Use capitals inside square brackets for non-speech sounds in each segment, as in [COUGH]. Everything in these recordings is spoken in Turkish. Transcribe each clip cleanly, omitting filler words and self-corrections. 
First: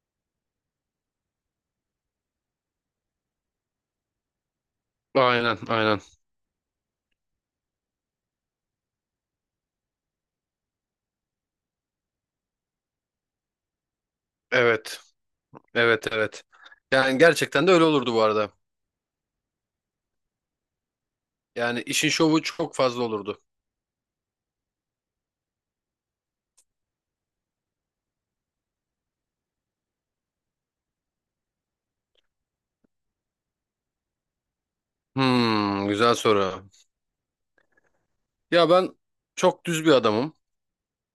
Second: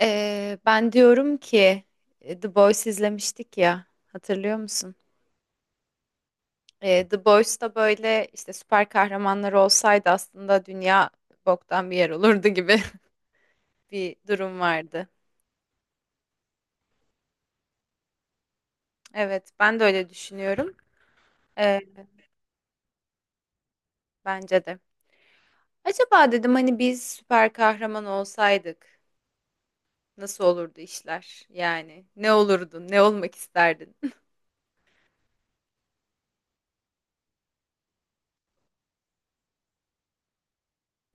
Ben diyorum ki The Boys izlemiştik ya hatırlıyor musun? Aynen, aynen. The Boys'ta böyle işte süper kahramanlar olsaydı aslında dünya boktan bir yer olurdu gibi [LAUGHS] bir durum Evet, vardı. evet, evet. Yani gerçekten de öyle olurdu bu arada. Evet ben de öyle düşünüyorum. Ee, Yani işin şovu çok fazla olurdu. bence de. Acaba dedim hani biz süper kahraman olsaydık nasıl olurdu işler? Yani ne olurdun? Ne olmak isterdin? Güzel soru. Ya ben çok düz bir adamım.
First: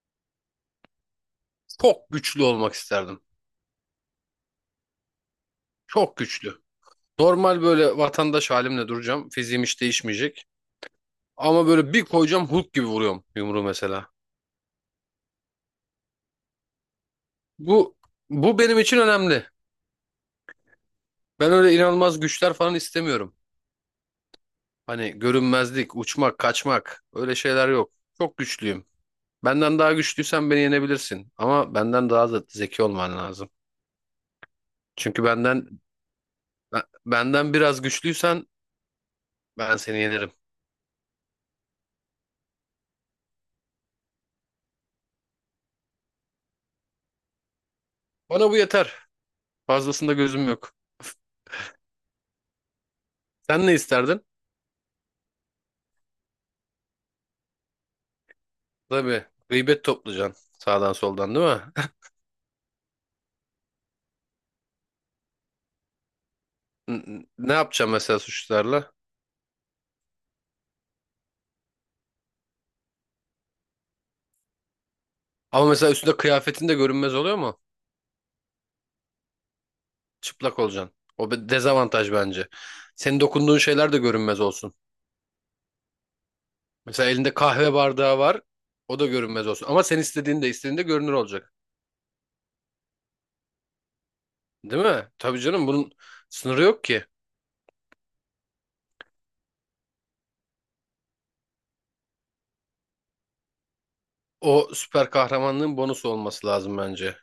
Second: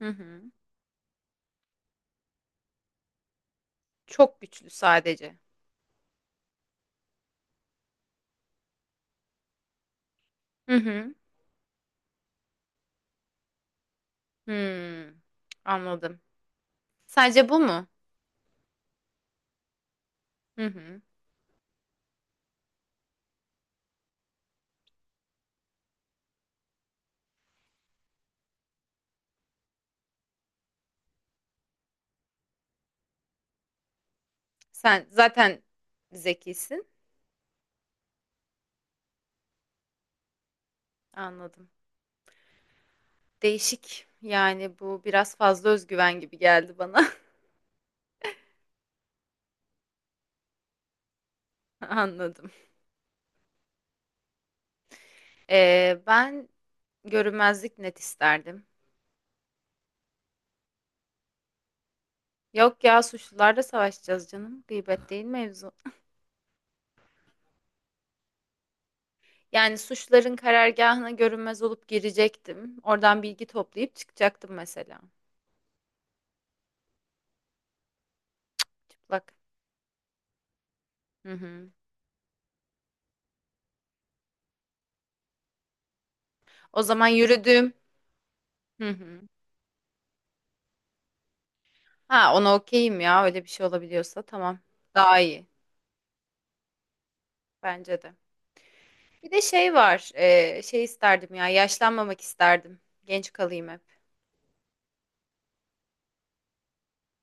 [LAUGHS] Hı hı. Çok güçlü olmak isterdim. Çok güçlü sadece. Çok güçlü. Normal böyle vatandaş halimle duracağım. Fiziğim hiç değişmeyecek. Hı hı. Ama böyle bir koyacağım, Hulk gibi vuruyorum yumruğu mesela. Hmm, anladım. Sadece bu mu? Bu bu benim için önemli. Hı hı. Ben öyle inanılmaz güçler falan istemiyorum. Hani görünmezlik, uçmak, kaçmak, öyle şeyler yok. Çok güçlüyüm. Benden daha güçlüysen beni yenebilirsin. Ama benden daha da zeki olman lazım. Sen Çünkü zaten benden zekisin. ben- benden biraz güçlüysen ben seni yenerim. Anladım. Değişik. Yani bu biraz fazla özgüven gibi geldi bana. Bana bu yeter. Fazlasında gözüm yok. [LAUGHS] Anladım. Sen ne isterdin? Ben görünmezlik net isterdim. Tabii. Gıybet toplayacaksın sağdan soldan, değil mi? [LAUGHS] Yok ya suçlularla savaşacağız canım. Gıybet değil mevzu. N- Ne yapacağım mesela suçlularla? Yani suçların karargahına görünmez olup girecektim. Oradan bilgi toplayıp çıkacaktım mesela. Ama mesela üstünde kıyafetin de görünmez oluyor mu? Çıplak. Çıplak olacaksın. O Hı bir hı. dezavantaj bence. Senin dokunduğun şeyler de görünmez olsun. O zaman Mesela elinde yürüdüğüm. kahve bardağı var. Hı O da hı. görünmez olsun. Ama sen istediğinde görünür olacak. Ha ona okeyim ya öyle bir şey olabiliyorsa tamam. Değil mi? Daha Tabii iyi. canım, bunun sınırı yok ki. Bence de. Bir de şey var. Şey isterdim ya. Yaşlanmamak isterdim. Genç kalayım hep. O süper kahramanlığın bonusu olması lazım bence.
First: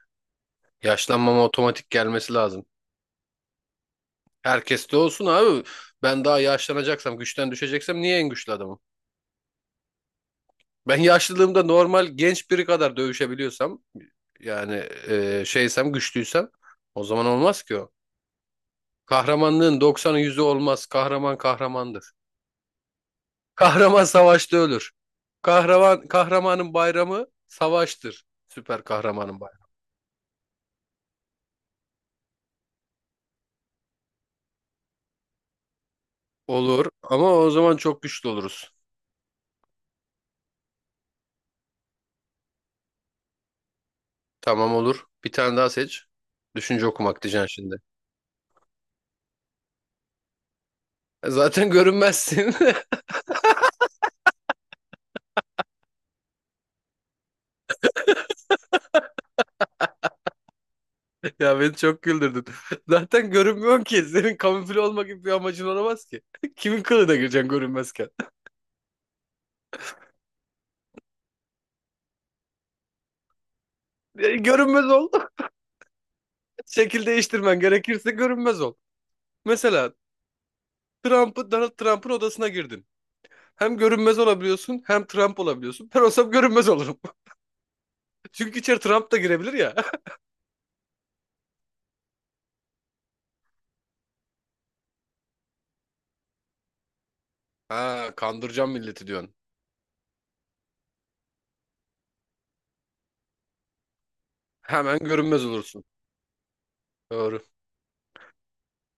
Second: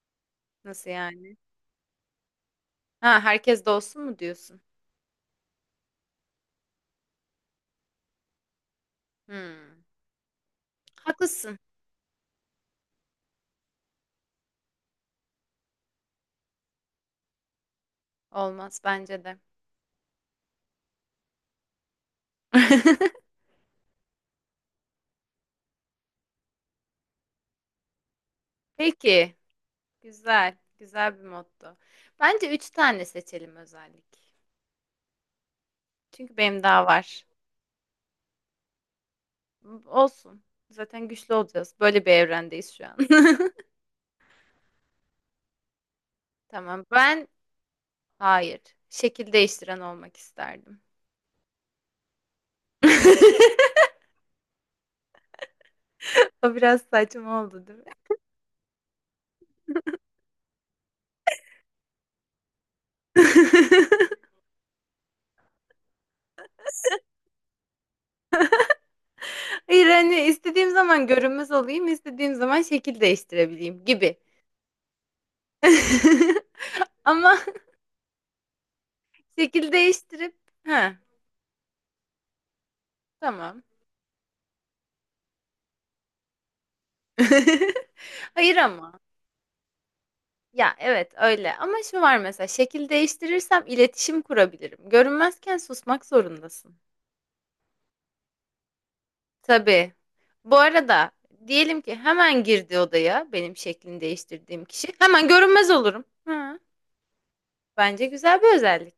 Nasıl yani? Yaşlanmama otomatik gelmesi lazım. Ha herkes de olsun mu diyorsun? Herkes de olsun abi. Ben daha yaşlanacaksam, güçten düşeceksem, niye en güçlü adamım? Hmm. Ben [LAUGHS] Haklısın. yaşlılığımda normal genç biri kadar dövüşebiliyorsam, yani şeysem, güçlüysem, o zaman olmaz ki o. Olmaz bence de. Kahramanlığın 90'ı 100'ü olmaz. Kahraman kahramandır. [LAUGHS] [LAUGHS] Kahraman savaşta ölür. Kahraman kahramanın bayramı savaştır. Süper Peki. kahramanın bayramı. Güzel. Güzel bir motto. Bence üç tane seçelim özellik. Çünkü benim daha Olur, var. ama o zaman çok güçlü oluruz. Olsun. Zaten güçlü olacağız. Böyle bir evrendeyiz şu an. [LAUGHS] Tamam, olur. Bir tane daha seç. Tamam. Düşünce okumak Ben diyeceksin şimdi. hayır. Şekil değiştiren olmak isterdim. Zaten görünmezsin. [LAUGHS] [LAUGHS] O biraz saçma oldu, değil mi? Ya beni çok güldürdün. [LAUGHS] Zaten görünmüyorsun ki. [LAUGHS] Senin kamufle olma gibi bir amacın olamaz ki. [LAUGHS] Kimin kılığına gireceksin görünmezken? [LAUGHS] Hayır hani istediğim zaman görünmez olayım, istediğim zaman şekil değiştirebileyim gibi. Görünmez ol. [LAUGHS] [LAUGHS] Şekil Ama değiştirmen gerekirse görünmez ol. şekil Mesela değiştirip ha Trump'ı, Donald Trump'ın odasına girdin. tamam. Hem görünmez olabiliyorsun, hem Trump olabiliyorsun. Ben olsam görünmez olurum. [LAUGHS] [LAUGHS] Hayır Çünkü içeri ama. Trump da girebilir ya. [LAUGHS] Ya evet öyle ama şu var mesela şekil değiştirirsem iletişim kurabilirim. Görünmezken susmak zorundasın. Ha, kandıracağım milleti diyorsun. Tabii. Bu arada diyelim ki hemen girdi odaya benim şeklini değiştirdiğim kişi. Hemen Hemen görünmez görünmez olursun. olurum. Ha, Doğru. bence güzel bir özellik.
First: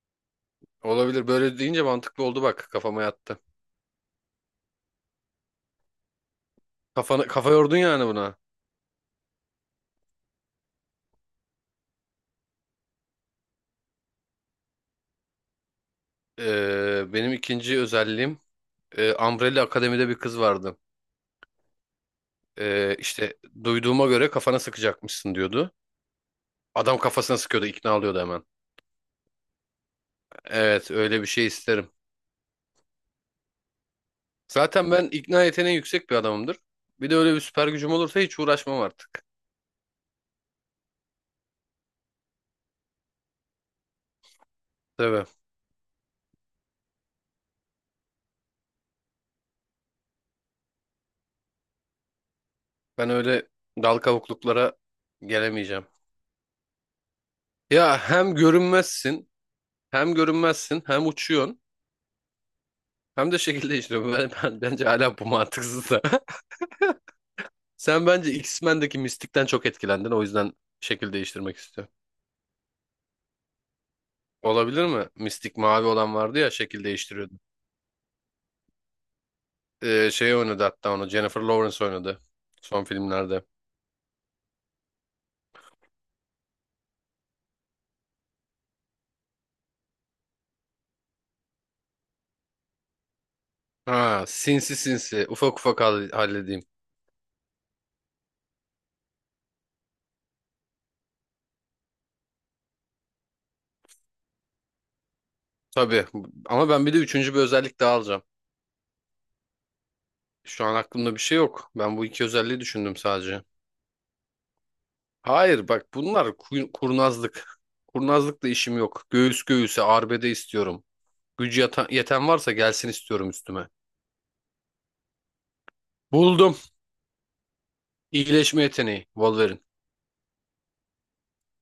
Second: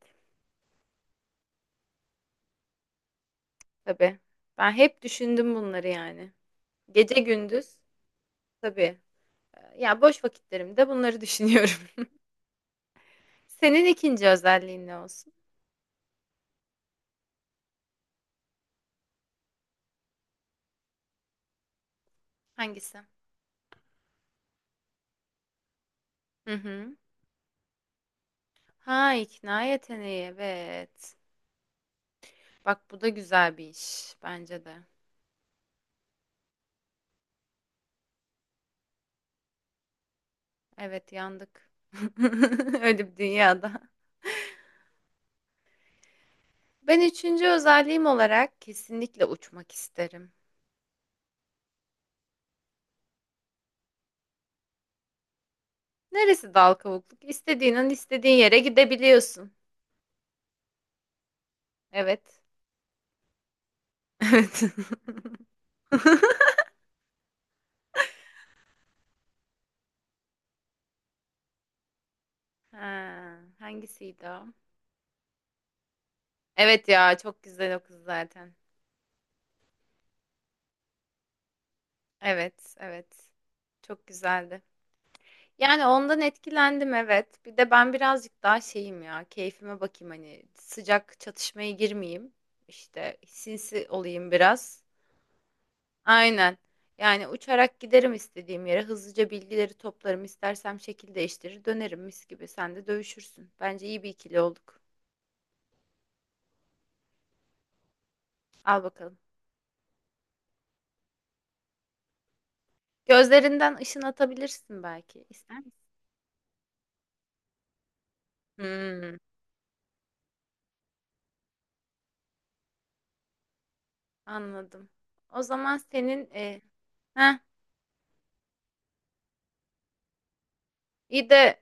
Olabilir. Böyle deyince mantıklı oldu bak. Kafama yattı. Tabii. Ben hep düşündüm bunları yani. Gece Kafana, kafa gündüz yordun yani buna. tabii. Ya boş vakitlerimde bunları düşünüyorum. [LAUGHS] Senin ikinci özelliğin ne olsun? Benim ikinci özelliğim, Umbrella Akademi'de bir kız vardı. Hangisi? İşte duyduğuma göre kafana sıkacakmışsın diyordu. Hı hı. Adam kafasına sıkıyordu, ikna alıyordu hemen. Ha ikna yeteneği Evet, evet. öyle bir şey isterim. Bak bu da güzel bir iş bence de. Zaten ben ikna yeteneği yüksek bir adamımdır. Bir de öyle bir süper gücüm olursa hiç uğraşmam artık. Evet yandık. [LAUGHS] Öyle bir dünyada. Tabii. Ben üçüncü özelliğim olarak kesinlikle uçmak isterim. Ben öyle dal kavukluklara gelemeyeceğim. Neresi dal kavukluk? İstediğin an Ya hem istediğin yere görünmezsin, gidebiliyorsun. hem görünmezsin, hem uçuyorsun. Evet. Hem de şekilde işliyor. Ben, [LAUGHS] Evet. bence hala bu [LAUGHS] mantıksız da. [LAUGHS] Sen bence X-Men'deki Mystic'ten çok etkilendin. O yüzden şekil değiştirmek istiyor. Ha, hangisiydi o? Olabilir mi? Mystic, mavi olan vardı ya, şekil Evet ya değiştiriyordu. çok güzel o kız zaten. Şey oynadı hatta onu. Jennifer Lawrence oynadı. Evet, Son evet. filmlerde. Çok güzeldi. Yani ondan etkilendim evet. Bir de ben birazcık daha şeyim ya. Keyfime bakayım hani sıcak çatışmaya girmeyeyim. İşte sinsi Ha, olayım sinsi biraz. sinsi. Ufak ufak Aynen. halledeyim. Yani uçarak giderim istediğim yere. Hızlıca bilgileri toplarım. İstersem şekil değiştirir dönerim mis gibi. Sen de dövüşürsün. Bence iyi bir ikili olduk. Tabii. Ama ben bir de üçüncü bir özellik daha alacağım. Al bakalım. Şu an aklımda bir şey yok. Ben bu iki özelliği düşündüm sadece. Gözlerinden ışın atabilirsin belki. İster Hayır misin? bak, bunlar kurnazlık. Kurnazlıkla işim yok. Hmm. Göğüs göğüse arbede istiyorum. Gücü yeten varsa gelsin istiyorum üstüme. Anladım. O zaman senin Buldum. Heh, İyileşme yeteneği. Wolverine. iyi de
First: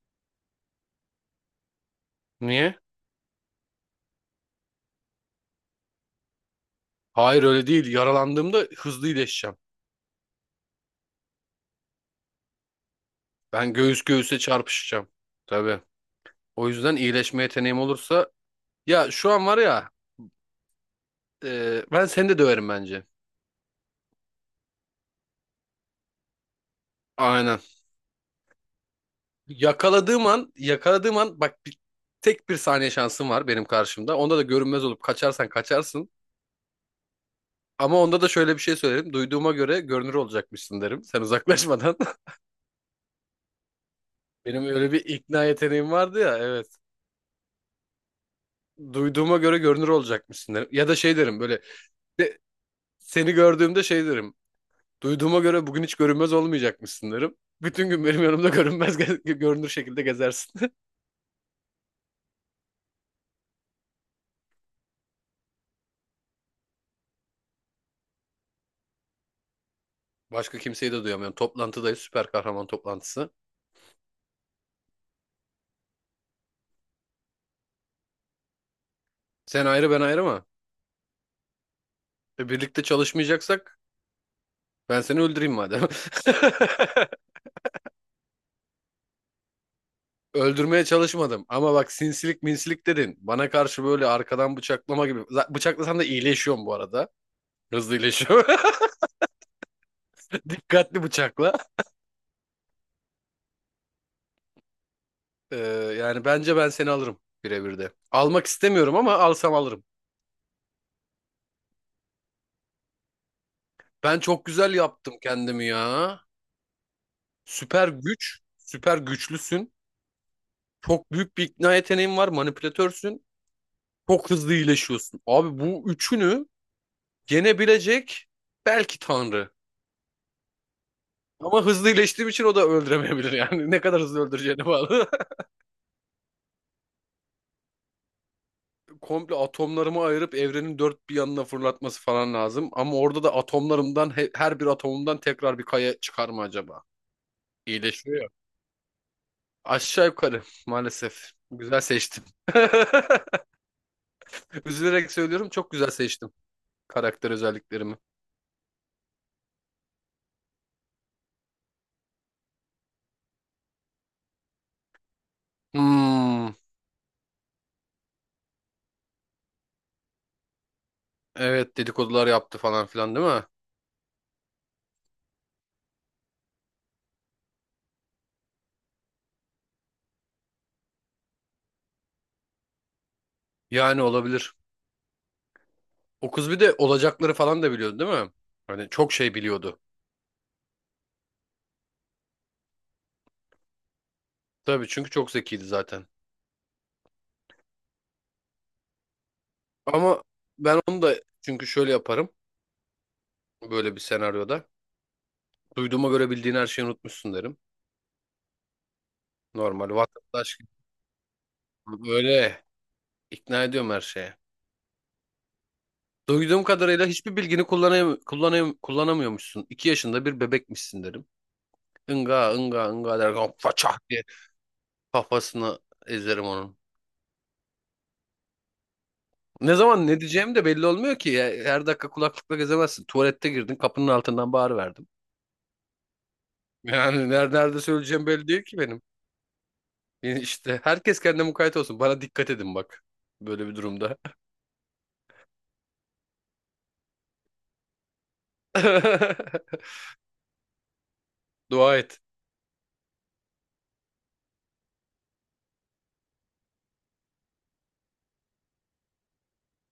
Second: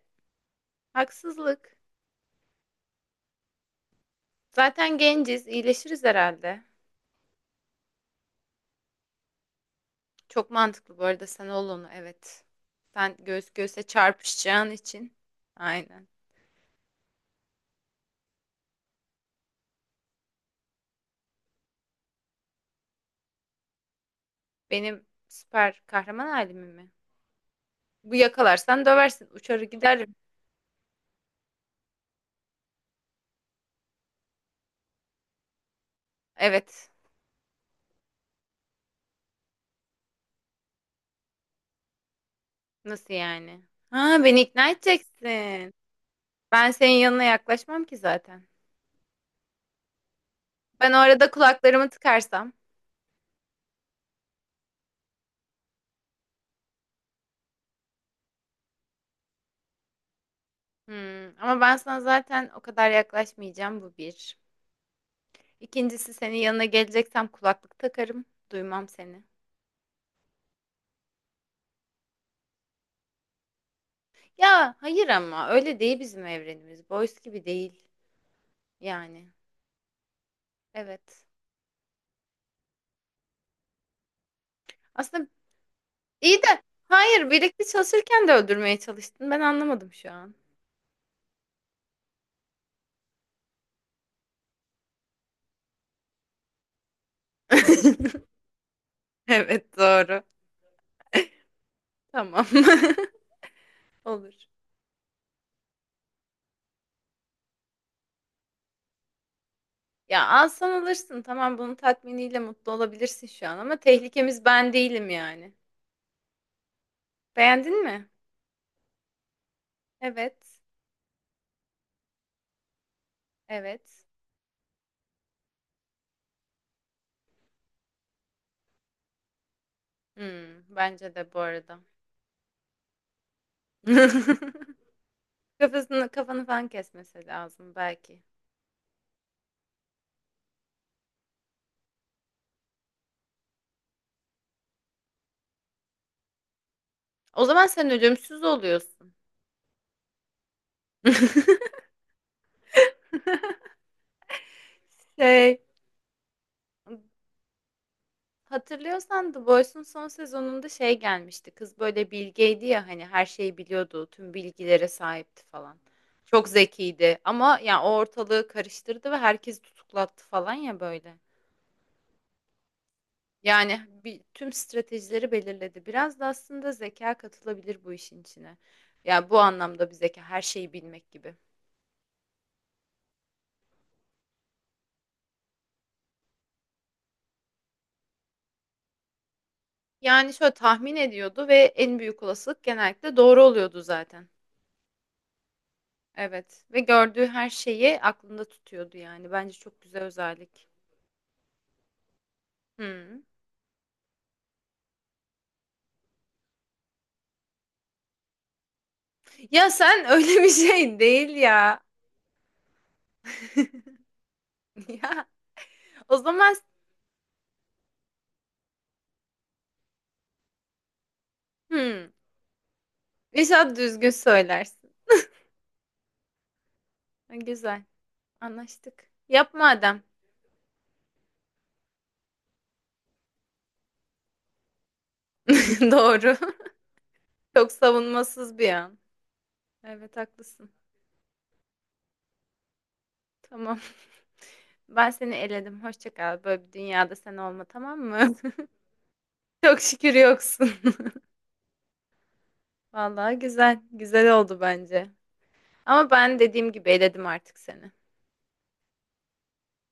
haksızlık. Niye? Zaten genciz, iyileşiriz herhalde. Hayır, öyle değil. Yaralandığımda hızlı iyileşeceğim. Çok mantıklı bu arada sen ol onu evet. Sen göğüs Ben göğüse göğüs göğüse çarpışacağın çarpışacağım. için. Tabii. Aynen. O yüzden iyileşme yeteneğim olursa... Ya şu an var ya... ben seni de döverim bence. Benim süper kahraman halimi mi? Aynen. Bu yakalarsan döversin, uçarı giderim. Yakaladığım an... Yakaladığım an... Bak bir, tek bir saniye şansım var benim karşımda. Onda da görünmez olup kaçarsan kaçarsın. Evet. Ama onda da şöyle bir şey söylerim. Duyduğuma göre görünür olacakmışsın derim. Sen uzaklaşmadan. Nasıl yani? Ha beni Benim ikna öyle bir ikna edeceksin. yeteneğim vardı ya, evet. Ben senin yanına yaklaşmam ki zaten. Duyduğuma göre görünür olacakmışsın derim. Ya Ben da o şey arada derim, böyle kulaklarımı de, tıkarsam. seni gördüğümde şey derim. Duyduğuma göre bugün hiç görünmez olmayacakmışsın derim. Bütün gün benim yanımda [LAUGHS] görünmez görünür şekilde gezersin. Hmm, ama ben sana zaten o kadar yaklaşmayacağım bu bir. İkincisi senin yanına geleceksem kulaklık takarım. Duymam seni. [LAUGHS] Başka kimseyi de duyamıyorum. Toplantıdayız, süper kahraman toplantısı. Ya hayır ama öyle değil bizim evrenimiz. Boys gibi değil yani. Sen ayrı, ben ayrı mı? Evet. Birlikte çalışmayacaksak ben seni Aslında öldüreyim madem. [LAUGHS] iyi de hayır birlikte çalışırken de öldürmeye çalıştın. Ben anlamadım şu an. Öldürmeye çalışmadım ama bak, sinsilik minsilik dedin. Bana karşı böyle arkadan bıçaklama gibi. Bıçaklasan da iyileşiyorum bu arada. Hızlı [LAUGHS] iyileşiyor. [LAUGHS] Evet doğru. Dikkatli bıçakla. Tamam. [LAUGHS] Olur. Ee, yani bence ben seni alırım birebir de. Almak istemiyorum ama alsam alırım. Ya alsan alırsın. Tamam bunun tatminiyle mutlu olabilirsin şu an ama Ben tehlikemiz çok ben güzel değilim yaptım yani. kendimi ya. Beğendin Süper mi? güç, süper güçlüsün. Evet. Çok büyük bir ikna yeteneğin var, manipülatörsün. Evet. Çok hızlı iyileşiyorsun. Abi, bu üçünü yenebilecek belki Tanrı. Hmm, bence de bu Ama arada. hızlı iyileştiğim için o da öldüremeyebilir yani. [LAUGHS] Ne kadar hızlı öldüreceğine [LAUGHS] bağlı. [LAUGHS] Kafasını, kafanı falan kesmesi lazım belki. Komple atomlarımı ayırıp evrenin dört bir yanına fırlatması falan lazım. Ama orada da atomlarımdan her bir atomumdan tekrar bir kaya çıkar mı acaba? O zaman sen İyileşiyor ya. ölümsüz oluyorsun. Aşağı yukarı maalesef. [LAUGHS] Güzel seçtim. [LAUGHS] Üzülerek söylüyorum, Şey, çok güzel seçtim karakter özelliklerimi. hatırlıyorsan The Boys'un son sezonunda şey gelmişti. Kız böyle bilgeydi ya hani her şeyi biliyordu, tüm bilgilere sahipti falan. Çok Hmm, zekiydi ama ya o ortalığı karıştırdı ve herkesi tutuklattı falan ya böyle. evet, dedikodular yaptı falan filan, değil mi? Yani bir, tüm stratejileri belirledi. Biraz da aslında zeka katılabilir bu işin içine. Yani bu anlamda bir zeka her şeyi bilmek gibi. Yani olabilir. O kız bir de olacakları falan da biliyordu, değil mi? Hani çok şey biliyordu. Yani şöyle tahmin ediyordu ve en büyük olasılık genellikle doğru oluyordu zaten. Tabii, çünkü çok zekiydi zaten. Evet ve gördüğü her şeyi aklında tutuyordu yani. Bence çok güzel Ama özellik. ben onu da, çünkü şöyle yaparım Hmm. böyle bir senaryoda. Duyduğuma göre bildiğin her şeyi unutmuşsun derim. Ya Normal sen [LAUGHS] öyle bir vatandaş gibi. şey değil ya. Böyle ikna ediyorum [LAUGHS] her şeye. Ya o zaman Duyduğum kadarıyla hiçbir bilgini kullanamıyormuşsun. İki yaşında bir bebekmişsin derim. hmm. Inga ınga ınga der. İnşallah Façah düzgün diye söylersin. kafasını ezerim onun. Ha, güzel. Anlaştık. Yapma Ne adam. zaman ne diyeceğim de belli olmuyor ki. Ya. Her dakika kulaklıkla gezemezsin. Tuvalette girdin, kapının altından bağırıverdim. [LAUGHS] Doğru. Yani nerede, Çok nerede söyleyeceğim belli savunmasız değil bir ki an. benim. Evet Yani haklısın. İşte herkes kendine mukayyet olsun. Bana dikkat edin bak. Böyle bir Tamam. [LAUGHS] durumda. Ben seni eledim. Hoşça kal. Böyle bir dünyada sen olma tamam mı? [LAUGHS] Çok [LAUGHS] şükür yoksun. Dua et. [LAUGHS] Vallahi güzel. Güzel oldu bence. Ama ben dediğim gibi eledim artık seni.